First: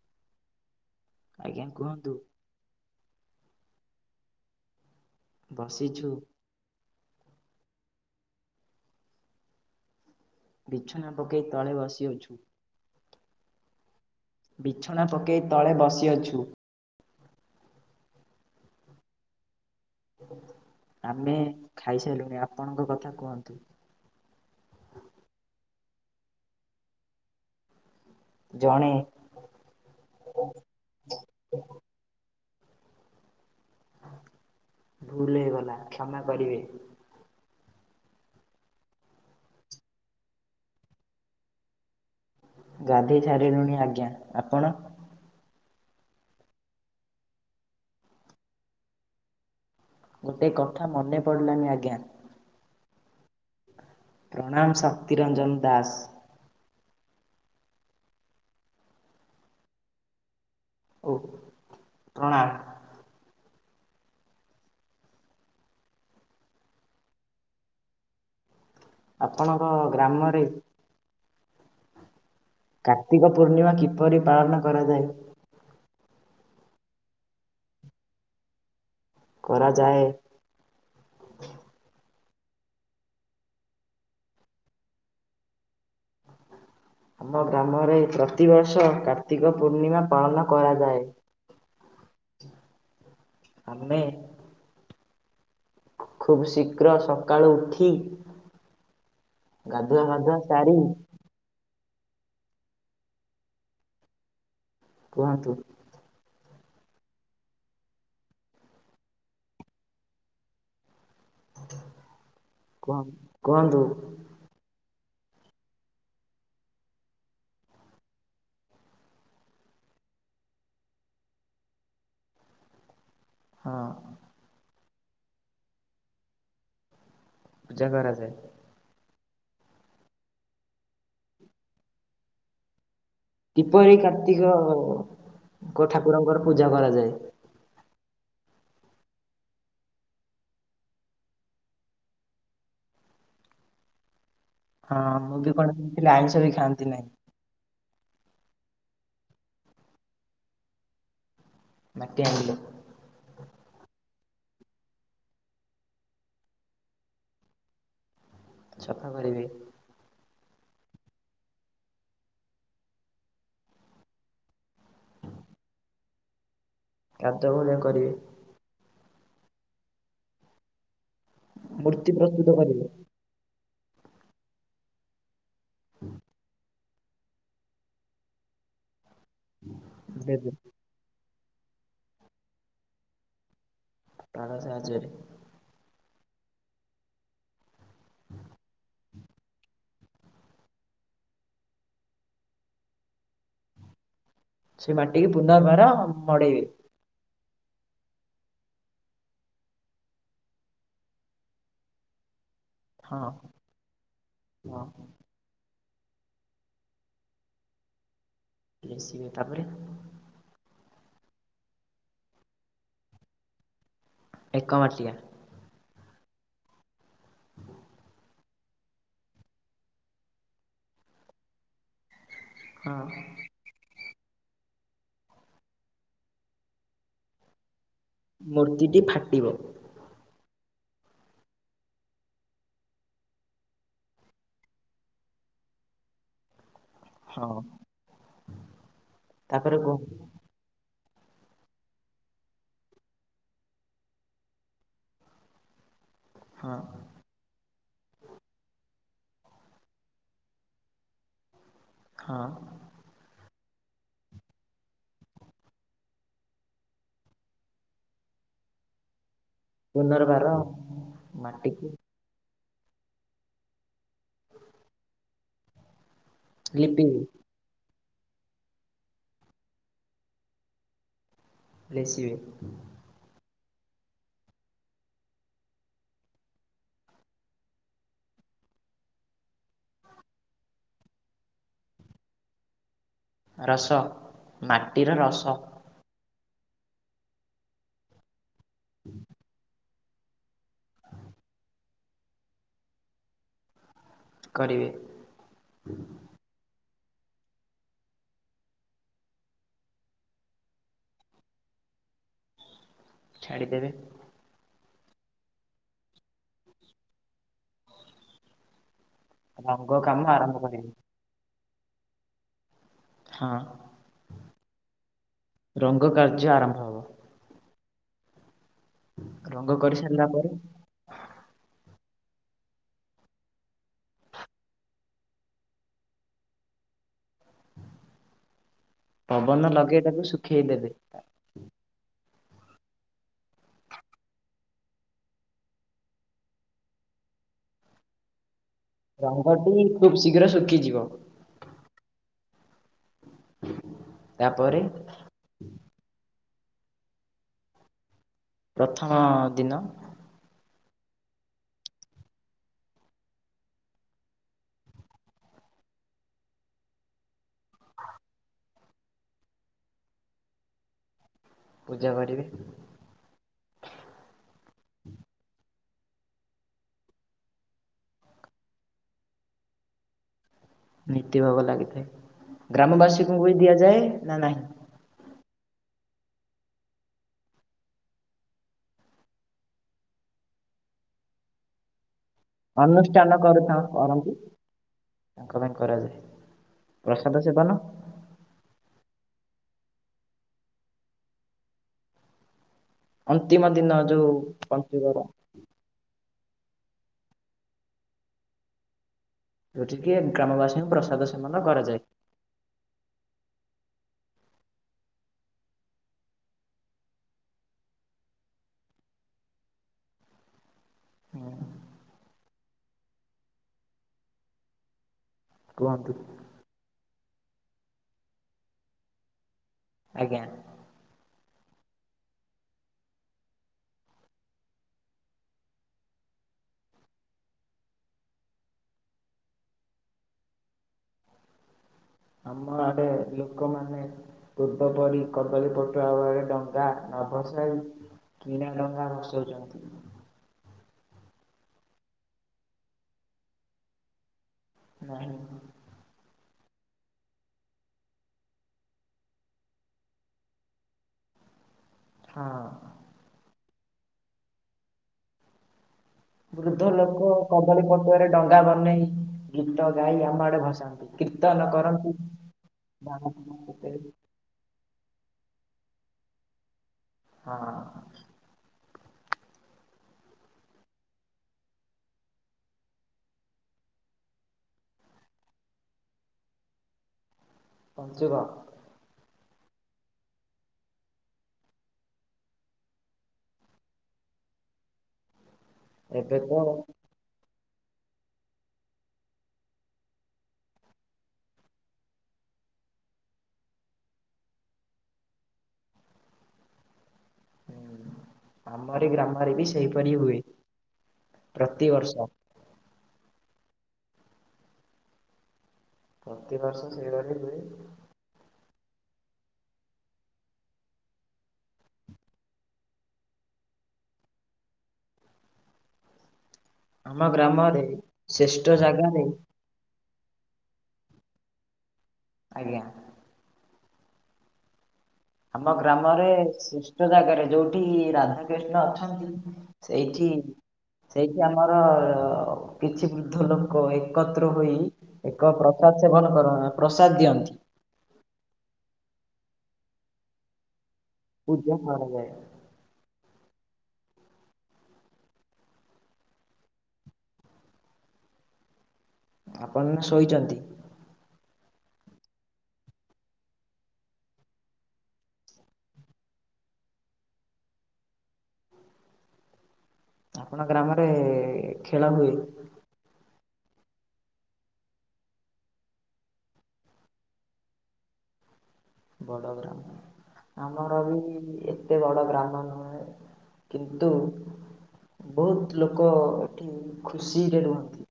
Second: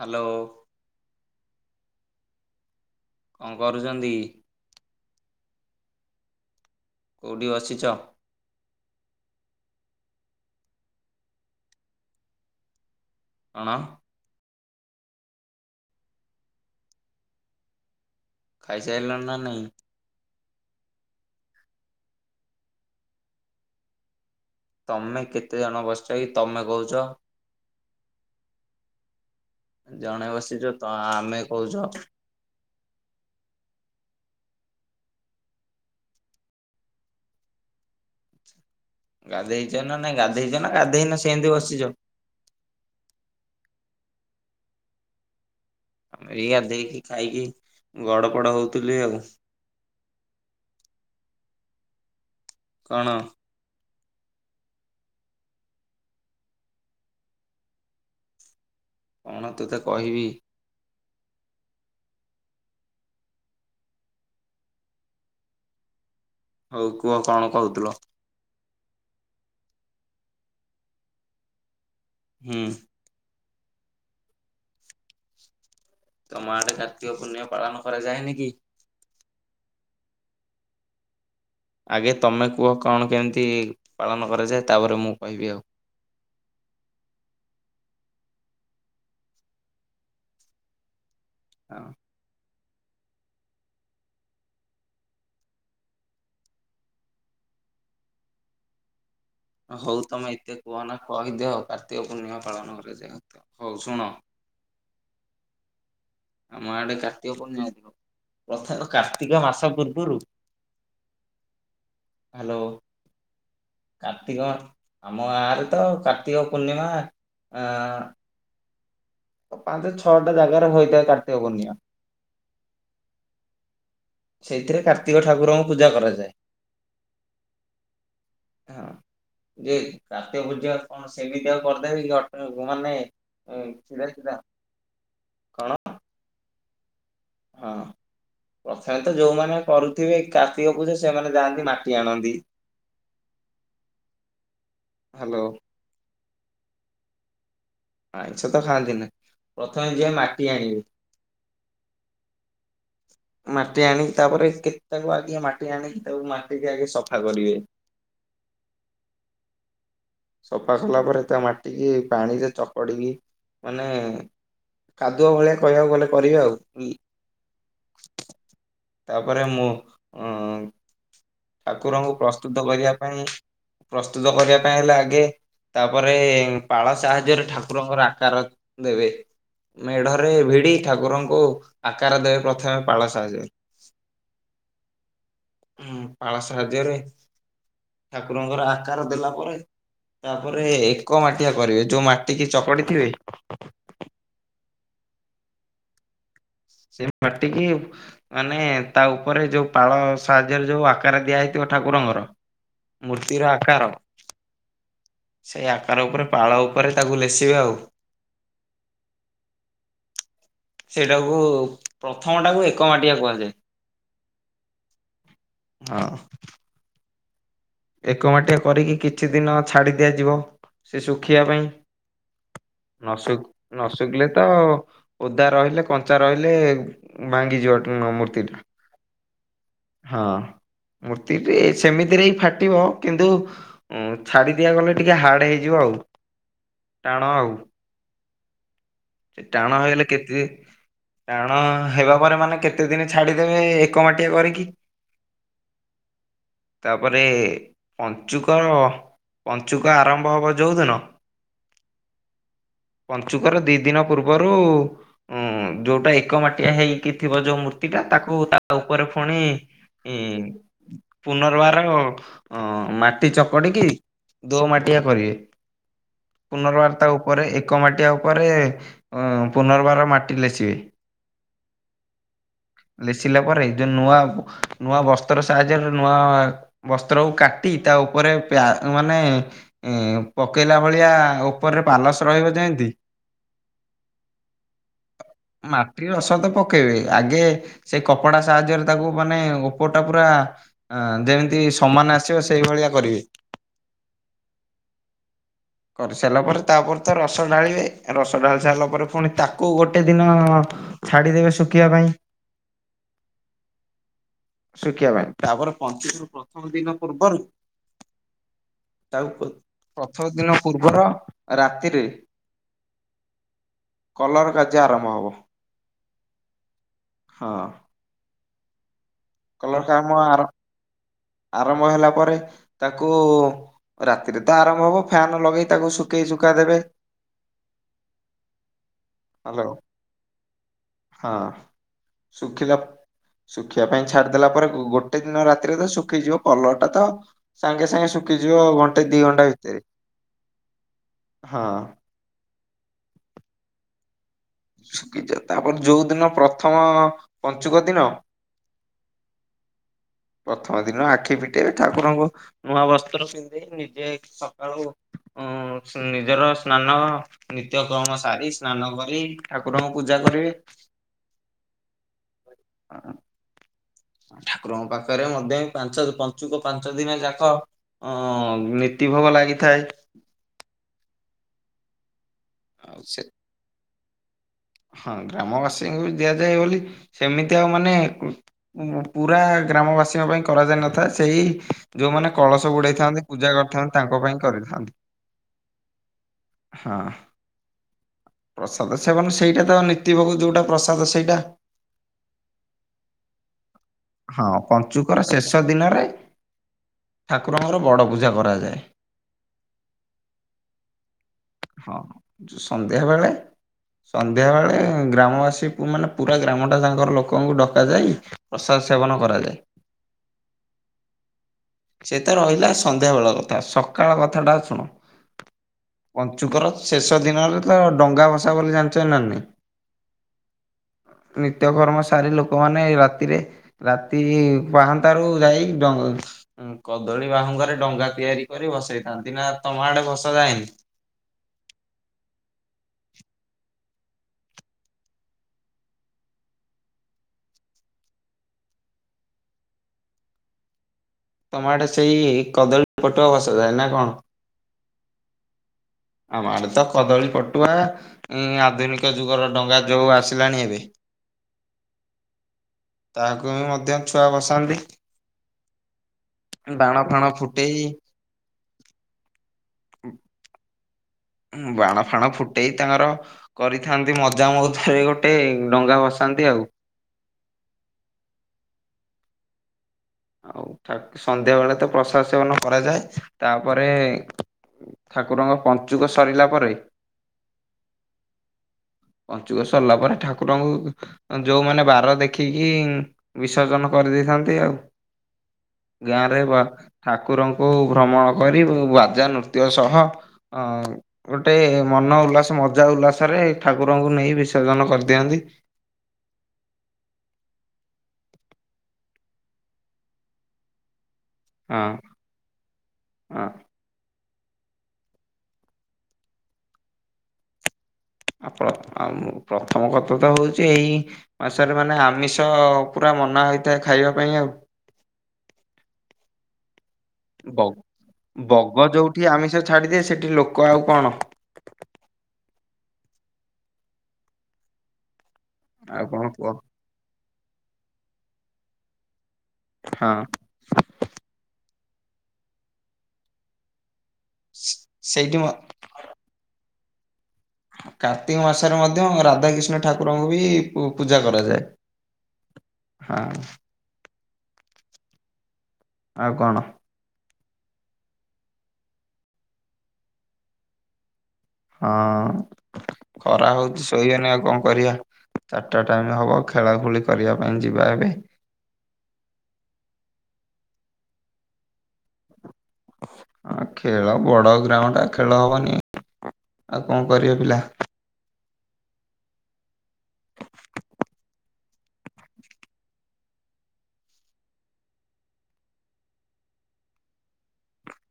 Hello. ଆଜ୍ଞା କୁହନ୍ତୁ। କଣ କରୁଛନ୍ତି? ବସିଛୁ। କୋଉଠି ବସିଚ? ବିଛଣା ପକେଇ ତଳେ ବସିଅଛୁ। କଣ? ବିଛଣା ପକେଇ ତଳେ ବସିଅଛୁ। ଖାଇସାଇଲନି ନା ନାଇଁ? ଆମେ ଖାଇସାଇଲୁଣି ଆପଣଙ୍କ କଥା କୁହନ୍ତୁ? ତମେ କେତେ ଜଣ ବସିଛ କି ତମେ କହୁଛ। ଜଣେ। ଜଣେ ବସିଛ ତ ଆମେ କହୁଛ। ଭୁଲ ହେଇଗଲା କ୍ଷମା କରିବେ। ଗାଧେଇଛ ନା ନାଇ ଗାଧେଇଛ ନା ଗାଧେଇନ ସେମିତି ବସିଛ। ଗାଧେଇ ସାରି ଲୁଣି ଆଜ୍ଞା, ଆପଣ? ଏଇଗାଧେଇ କି ଖାଇକି ଗଡ ପଡ ହଉଥିଲି ଆଉ। ଗୋଟେ କଥା ମନେ ପଡ଼ିଲାନି ଆଜ୍ଞା। କଣ? ପ୍ରଣାମ ଶକ୍ତିରଞ୍ଜନ ଦାସ। କଣ ତତେ କହିବି। ଓ ପ୍ରଣାମ। ହୋଉ କୁହ କଣ କହୁଥିଲ। ଆପଣଙ୍କ ଗ୍ରାମରେ ହୁଁ। କାର୍ତ୍ତିକ ପୂର୍ଣ୍ଣିମା କିପରି ପାଳନ କରାଯାଏ? ତୁମ ଆଡେ କାର୍ତିକ ପୂର୍ଣ୍ଣିମା ପାଳନ କରାଯାଏନିକି? କରାଯାଏ। ଆଗେ ତମେ କୁହ କଣ କେମିତି ପାଳନ କରାଯାଏ ତାପରେ ମୁଁ କହିବି ଆଉ। ଆମ ଗ୍ରାମରେ ପ୍ରତିବର୍ଷ କାର୍ତ୍ତିକ ପୂର୍ଣ୍ଣିମା ପାଳନ କରାଯାଏ। ହଁ। ଆମେ ଖୁବ ଶୀଘ୍ର ସକାଳୁ ଉଠି ହଉ ଗାଧୁଆ ତମେ ପାଧୁଆ ଏତେ ସାରି କୁହନା କହିଦିଅ କାର୍ତ୍ତିକ ପୂର୍ଣ୍ଣିମା ପାଳନ କରାଯାଏ। ହୋଉ ଶୁଣ କୁହନ୍ତୁ। ଆମ ଆଡେ କାର୍ତ୍ତିକ ପୂର୍ଣିମୀ କଥା କାର୍ତ୍ତିକ ମାସ ପୂର୍ବରୁ ହ୍ୟାଲୋ। କୁହ କୁହନ୍ତୁ ତିଗ ଆମ ଗାଁରେ ତ କାର୍ତ୍ତିକ ପୂର୍ଣ୍ଣିମା ଆଁ ପାଞ୍ଚ ଛଅଟା ଜାଗାରେ ହୋଇଥାଏ କାର୍ତ୍ତିକ ପୂଣ୍ଣିମା। ହଁ। ସେଇଥିରେ କାର୍ତ୍ତିକ ଠାକୁରଙ୍କୁ ପୂଜା କରାଯାଏ। ପୂଜା କରାଯାଏ। ହଁ ଯେ କାର୍ତ୍ତିକ ପୂଜା କଣ ସେମିତି ଆଉ କରିଦେବି କି [unintelligible] ମାନେ ହୁଁ। ଏଇ କାର୍ତ୍ତିକ କ ଠାକୁରଙ୍କର ପୂଜା କରାଯାଏ। ହଁ। ପ୍ରଥମେ ତ ଯୋଉମାନେ କରୁଥିବେ କାର୍ତ୍ତିକ ପୂଜା ସେମାନେ ଯାଆନ୍ତି ମାଟି ଆଣନ୍ତି। ହଁ ମୁଁ ହ୍ୟାଲୋ ବି କୁଆଡେ ଶୁଣିଥିଲି ଆଇଁଷ ବି ଖାଆନ୍ତି ନାହିଁ। ଆଇଁଷ ତ ଖାଆନ୍ତିନି। ପ୍ରଥମେ ଯିବେ ମାଟି ଆଣିବେ। ମାଟି ଆଣିିଲେ ମାଟି ଆଣିକି ତାପରେ କେତେ ତାକୁ ଆଗେ ମାଟି ଆଣିକି ତାକୁ ମାଟିିକି ଆଗେ ସଫା କରିବେ। ସଫା କରିବେ। ସଫା କଲା ପରେ ତା ମାଟିକି ପାଣିରେ ଚକଡିକି ମାନେ କାଦୁଆ ଭଳିଆ କହିବାକୁ ଗଲେ କରିବେ ଆଉ। କାଦୁଅ ଭଳିଆ କରିବେ। ତାପରେ ମୁଁ ମୂର୍ତ୍ତି ଠାକୁରଙ୍କୁ ପ୍ରସ୍ତୁତ କରିବେ। କରିବା ପାଇଁ ପ୍ରସ୍ତୁତ କରିବା ପାଇଁ ହେଲେ ଆଗେ ତାପରେ ପାଳ ସାହାଯ୍ୟରେ ଠାକୁରଙ୍କର ଆକାର ଦେବେ ମେଢରେ ଦେବେ ଭିଡି ଠାକୁରଙ୍କୁ ଆକାର ଦେବେ ପ୍ରଥମେ ପାଳ ସାହାର୍ଯ୍ୟ ରେ। ପାଳ ସାହାଯ୍ୟରେ। ହଁ ପାଳ ସାହର୍ଯ୍ୟରେ ଠାକୁରଙ୍କର ଆକାର ଦେଲା ପରେ ତାପରେ ଏକ ମାଟିଆ କରିବେ। ଯୋଉ ମାଟିକି ଚକଡି ଥିବେ ସେଇ ମାଟିିକି ପୁନର୍ବାର ମଡେଇବେ। ସେ ମାଟିକି ମାନେ ତା ଉପରେ ଯୋଉ ପାଳ ସାହାଯ୍ୟରେ ଯୋଉ ଆକାର ଦିଆହେଇଥିବ ଠାକୁରଙ୍କର ହଁ ମୂର୍ତ୍ତିର ଆକାର ହଁ ସେଇ ଆକାର ଉପରେ ପାଳ ଉପରେ ତାକୁ ଲେସିବେ ଆଉ। ଲେଶିବେ ତାପରେ? ସେଇଟାକୁ ପ୍ରଥମ ଟାକୁ ଏକ ମାଟିଆ କୁହାଯାଏ। ଏକ ମାଟିଆ। ହଁ। ଏକ ମାଟିଆ କରିକି କିଛି ଦିନ ଛାଡି ଦିଆଯିବ। ସେ ଶୁଖିବା ପାଇଁ। ହଁ ନସୁଖ ନ ଶୁଖିଲେ ତ ଓଦା ରହିଲେ କଞ୍ଚା ରହିଲେ ଭାଙ୍ଗି ଯିବ ନ ମୂ ମୂର୍ତ୍ତିଟି ଫାଟିବ। ହଁ ମୂର୍ତ୍ତିବି ସେମିତିରେ ହିଁ ଫାଟ ଫାଟିବ କିନ୍ତୁ ଉଁ ଛାଡି ଦିଆ ଗଲେ ଟିକେ ହାର୍ଡ ହେଇଯିବ ଆଉ। ଟାଣ ଆଉ। ହଁ ସେ ଟାଣ ତାପରେ କୁ ହେଇଗଲେ କେତେ ଦେ ଟାଣ ହେବା ପରେ ମାନେ କେତେ ଦିନ ଛାଡିଦେବେ ଏକ ମାଟିଆ କରିକି। ହଁ ତାପରେ ପଞ୍ଚୁକ ପଞ୍ଚୁକ ଆରମ୍ଭ ହବ ଯୋଉଦିନ ହଁ। ପଞ୍ଚୁକର ଦି ଦିନ ପୂର୍ବରୁ ଉଁ ଯୋଉଟା ଏକ ମାଟିଆ ହେଇକି ଥିବ ଯୋଉ ମୂର୍ତ୍ତିଟା ତାକୁ ତା ଉପରେ ଫୁଣି ହଁ ପୁନର୍ବାର ପୁନର୍ବାର ମାଟିକୁ ହଁ ମାଟି ଚକଟିକି ଦୋ ମାଟିଆ କରିବେ। ପୁନର୍ବାର ତା ଲିପିବେ ଉପରେ ଏକ ମାଟିଆ ଉପରେ ହଁ ପୁନର୍ବାର ମାଟି ଲେସିବେ। ଲେସିବେ। ଲେସିଲା ପରେ ଏ ଯୋଉ ନୂଆ ନୂଆ ବସ୍ତ୍ର ସାହାଯ୍ୟରେ ନୂଆ ବସ୍ତ୍ରକୁ କାଟି ତା ଉପରେ ପ୍ୟା ମାନେ ଏ ପକେଇଲା ଭଳିଆ ଉପରରେ ପାଲସ ରହିବ ଯେମତି। ରସ, ମାଟିର ରସ। ମାଟି ରସ ତ ପକେଇବେ, ଆଗେ ସେ କପଡା ସାହାଯ୍ୟରେ ତାକୁ ମାନେ ଓପର ଟା ପୁରା ଯେମିତି ସମାନ ଆସିବ ସେଇଭଳିଆ କରିବେ। କରିବେ କରିସାରିଲା ପରେ ତାପରେ ତ ରସ ଢାଳିବେ। ରସ ଢ଼ାଳି ସାରିଲା ପରେ ପୁଣି ତାକୁ ଗୋଟେ ଦିନ ଛାଡିଦେବେ ଶୁଖିବା ପାଇଁ। [inaudible] ଛାଡ଼ିଦେବେ। ଶୁଖିବା ପାଇଁ ତାପର ପଞ୍ଚୁକରୁ ପ୍ରଥମ ଦିନ ପୂର୍ବରୁ ତାକୁ ରଙ୍ଗ କାମ ପ୍ରଥମ ଆରମ୍ଭ ଦିନ କରିବେ ପୂର୍ବର ରାତିରେ। ହଁ। କଲର କାର୍ଯ୍ୟ ଆରମ୍ଭ ହବ ରଙ୍ଗ କାର୍ଯ୍ୟ ଆରମ୍ଭ ହବ ହଁ। ରଙ୍ଗ କଲର କାମ କରିସାରିଲା ପରେ ଆରମ୍ ଆରମ୍ଭ ହେଲା ପରେ ତାକୁ। ରାତିରେ ତ ଆରମ୍ଭ ହବ ଫ୍ୟାନ ଲଗେଇ ତାକୁ ଶୁଖେଇ ଶୁଖା ଦେବେ। ପବନ ହ୍ୟାଲୋ ଲଗେଇ ତାକୁ ଶୁଖେଇ ଦେବେ। ହଁ। ଶୁଖିଲା ଶୁଖିବା ପାଇଁ। ଛାଡିଦେଲା ପରେ ଗୋଟେ ଦିନ ରାତିରେ ତ ଶୁଖିଯିବ କଲର୍ଟା ତ ସାଙ୍ଗେ ସାଙ୍ଗେ ଶୁଖିଯିବ ଘଟ ରଙ୍ଗଟି ଖୁବ ଶୀଘ୍ର ଶୁଖିଯିବ। ହଁ। ତାପରେ ତାପରେ ଯୋଉ ଦିନ ପ୍ରଥମ ପଞ୍ଚୁକ ଦିନ। ପ୍ରଥମ ଦିନ। ପ୍ରଥମ ଦିନ ଆଖି ପିଟେଇ ଠାକୁରଙ୍କ ନୂଆ ବସ୍ତ୍ର ପିନ୍ଧି ନିଜେ ସକାଳୁ ଉ ନିଜର ସ୍ନାନ ନିତ୍ୟ କର୍ମ ସାରି ସ୍ନାନ କରି। ଠାକୁରଙ୍କୁ ପୂଜା କରିବେ। ପୂଜା କରିବେ। ହଁ। ଠାକୁରଙ୍କ ପାଖରେ ମଧ୍ୟ ପାଞ୍ଚ ପଞ୍ଚୁକ ପାଞ୍ଚ ଦିନ ଯାକ। ହ ନୀତି ଭୋଗ ଲାଗିଥାଏ। ନୀତି ଭାବ ଲାଗିଥାଏ ଆଉ ସେ ଗ୍ରାମବାସୀଙ୍କୁ ବି ଦିଆଯାଏ ନା ନାହିଁ। ହଁ ଗ୍ରାମବାସୀଙ୍କୁ ବି ଦିଆଯାଏ ବୋଲି ସେମିତି ଆଉ ମାନେ ପୁରା ଗ୍ରାମବାସୀଙ୍କ ପାଇଁ କରାଯାଇ ନଥାଏ ସେହି ଯୋଉମାନେ କଳସ ବୁଡେଇଥାନ୍ତି ଅନୁଷ୍ଠାନ ପୂଜା କରୁଥାଉ କରିଥାନ୍ତି ତାଙ୍କ କରନ୍ତି ପାଇଁ କରିଥାନ୍ତି। ତାଙ୍କ ପାଇଁ କରାଯାଏ ହଁ। ପ୍ରସାଦ ସେବନ। ପ୍ରସାଦ ସେବନ ସେଇଟା ତ ନୀତି ଭୋଗ ଯୋଉଟା ପ୍ରସାଦ ସେଇଟା। ଅନ୍ତିମ ଦିନ ଯୋଉ ହଁ ପଞ୍ଚୁକର ପଞ୍ଚିବର। ଶେଷ ଦିନରେ ଠାକୁରଙ୍କର ବଡ଼ ପୂଜା କରାଯାଏ। ଯେଉଁଠିକି ଗ୍ରାମବାସୀଙ୍କୁ ପ୍ରସାଦ ସେବନ କରାଯାଏ। ସନ୍ଧ୍ୟାବେେଳେ ସନ୍ଧ୍ୟା ବେଳେ ଗ୍ରାମବାସୀ କୁ ପୁରା ଗ୍ରାମ ଟା ସାଙ୍କର ଲୋକଙ୍କୁ ଡକା ଯାଇ ପ୍ରସାଦ ସେବନ କରାଯାଏ। ସେ ତ ରହିଲା ସନ୍ଧ୍ୟା ବେଳ କଥା ସ ସକାଳ କଥାଟା ଶୁଣ। କୁହନ୍ତୁ। ଞ୍ଚୁକର ଶେଷ ଦିନରେ ତ ଡଙ୍ଗା ଭସା ବୋଲି ଜାଣିଛନ୍ତି ନା ନାଇ। ଆଜ୍ଞା। ନିତ୍ୟକର୍ମ ସାରି ଲୋକମାନେ ଏ ରାତିରେ ରାତି ପାହାନ୍ନ୍ତା ରୁ ଯାଇ ଡଙ୍ଗା କଦଳୀ ବାହୁଙ୍ଗାରେ ଡଙ୍ଗା ତିଆରି କରି ଭସେଇଥାନ୍ତି ନା ତମ ଆଡେ ଭସା ଯାଏନି। ଆମ ଆଡେ ଲୋକ ମାନେ ଦୁଦ ପରି କଦଳୀ ପଟୁଆ ଭଳି ଡଙ୍ଗା ନଭସାଇ କିଣା ଡଙ୍ଗା ଭସଉଚନ୍ତି। ତମ ଆଡେ ସେଇ କଦଳୀ ପଟୁଆ ଭସାଯାଏ ନା କଣ। ନାଇଁ। ଆମ ଆଡେ ତ କଦଳୀ ପଟୁଆ ଆଧୁନିକ ଯୁଗର ଡଙ୍ଗା ଯୋଉୁ ଆସିଲାଣି ଏବେ। ହଁ। ତାହାକୁ ବି ମଧ୍ୟ ଛୁଆ ଭସାନ୍ତି। ବୃଦ୍ଧ ଫାଣ ଲୋକ ଫୁଟେଇ କଦଳୀ ପଟୁଆରେ ଡଙ୍ଗା ବନେଇ ଗୀତ ଗାଇ ଆମ ଆଡେ ଭସାନ୍ତି। କୀର୍ତ୍ତନ ବାଣ କରନ୍ତି ଫାଣ ଫୁଟେଇ ତାଙ୍କର ହଁ କରିଥାନ୍ତି ମ ମଜା ମୁଥାରେ ଗୋଟେ ଡଙ୍ଗା ଭସାନ୍ତି ଆଉ। ହଁ। ଆଉ ସନ୍ଧ୍ୟା ବେଳେ ତ ପ୍ରସାଦ ସେବନ କରାଯାଏ ତାପରେ ଠାକୁରଙ୍କ ପଞ୍ଚୁକ ସରିଲା ପରେ। ପଞ୍ଚୁକ। ପଞ୍ଚୁକ ସରିଲା ପରେ ଠାକୁରଙ୍କୁ ଯୋଉଁମାନେ ବାର ଦେଖିକି ବିସର୍ଜନ କରିଦେଇଥାନ୍ତି ଆଉ। ଗାଁ ଏବେ ରେ ବା ତ ଠାକୁରଙ୍କୁ ଭ୍ରମଣ କରିବୁ ବାଜା ନୃତ୍ୟ ସହ ଆଉ। ଗୋଟେ ମନ ଉଲ୍ଲାସ ମଜା ଉଲ୍ଲାସରେ ଠାକୁରଙ୍କୁ ନେଇ ବିସର୍ଜନ କରିଦିଅନ୍ତି। ଆମରି ଗ୍ରାମରେ ବି ସେଇପରି ହୁଏ ହଁ ପ୍ରତିିବର୍ଷ। ହଁ। ପ୍ରତିିବର୍ଷ ସେଇଭଳି ହୁଏ। ଆପ ପ୍ରଥମ କଥା ତ ହଉଚି ଏଇ ଅ ସାରେ ମାନେ ଆମିଷ ପୁରା ମନା ହେଇଥାଏ ଖାଇବା ପାଇଁ ଆଉ। ଆମ ବ ଗ୍ରାମରେ ଶ୍ରେଷ୍ଠ ବଗ ଜାଗାରେ ଯୋଉଠି ଆମିଷ ଛାଡ଼ିଦିଏ ସେଠି ଲୋକ ଆଉ କଣ। ଆଜ୍ଞା। ଆମ ଆଉ ଗ୍ରାମରେ କଣ କୁହ ଶ୍ରେଷ୍ଠ ଜାଗାରେ ଯୋଉଠି ରାଧା କୃିଷ୍ଣ ଅଛନ୍ତି। ହଁ। ସେଇଠି ସେଇଠି ଆମର କିଛି ବୃଦ୍ଧ ଲୋକ କ ଏକତ୍ର ହୋଇ ସେଇଠି ମ ଏକ ପ୍ରସାଦ ସେବନ କର ପ୍ରସାଦ ଦିଅନ୍ତି। କାର୍ତ୍ତିକ ମାସରେ ମଧ୍ୟ ରାଧାକୀଷ୍ଣ ଠାକୁରଙ୍କୁ ବି ପୂ-ପୂଜା କରାଯାଏ। ପୂଜା କରାଯାଏ। ହଁ। ଆଉ କଣ? ଆପଣ ଏଇନା ଶୋଇଚନ୍ତି? ହଁ ଖରା ହଉଛି ଶୋଇବାନି ଆଉ କଣ କରିବା? ଚାଟା ଟାଇମ୍ ହବ ଖେଳା ଖୁଳି କରିବା ପାଇଁ ଯିବା ଏବେ। ଆପଣ ଗ୍ରାମରେ ଖେଳ ହୁଏ? ହଁ ଖେଳ ବଡ ଗ୍ରାମ ଟା ଖେଳ ହବନି ଆଉ କଣ କରିବେ ପିଲା। ବଡ ଗ୍ରାମ। ଆମର ବି ଏତେ ବଡ଼ ଗ୍ରାମ ନୁହେଁ, କିନ୍ତୁ ବହୁତ ଲୋକ ଏଠି ଖୁସିରେ ରୁହନ୍ତି।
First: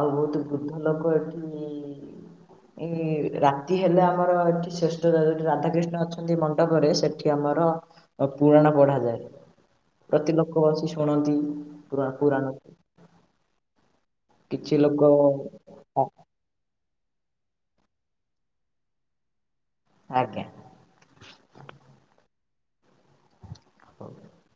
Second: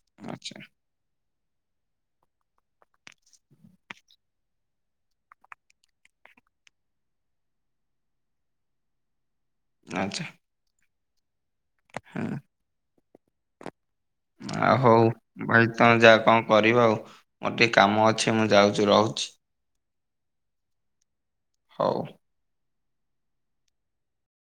ଆଉ ବହୁତ ଆଚ୍ଛା ବୃଦ୍ଧ ଲୋକ ଏଠି ଏଇ ରାତି ହେଲେ ଆମର ଏଠି ଶ୍ରେଷ୍ଠ ଯ-ଯୋଉଠି ରାଧାକ୍ରିଷ୍ଣ ଅଛନ୍ତି ମଣ୍ଡପରେ ସେଠି ଆମର ଓ ପୁରାଣ ପଢାଯାଏ। ଆଚ୍ଛା ପ୍ରତି ଲୋକ ବସି ଶୁଣନ୍ତି ପୁରା ହୁଁ ପୁରାଣ। ଆ କିଛି ହଉ ଲୋକ ଭାଇ ତୋମେ ଆ ଯା କଣ କରିବ ଆଉ। ମୋର ଟିକେ କାମ ଅଛି, ମୁଁ ଯାଉଚୁ, ରହୁଛି। ଆଜ୍ଞା। ହଉ। ହଉ।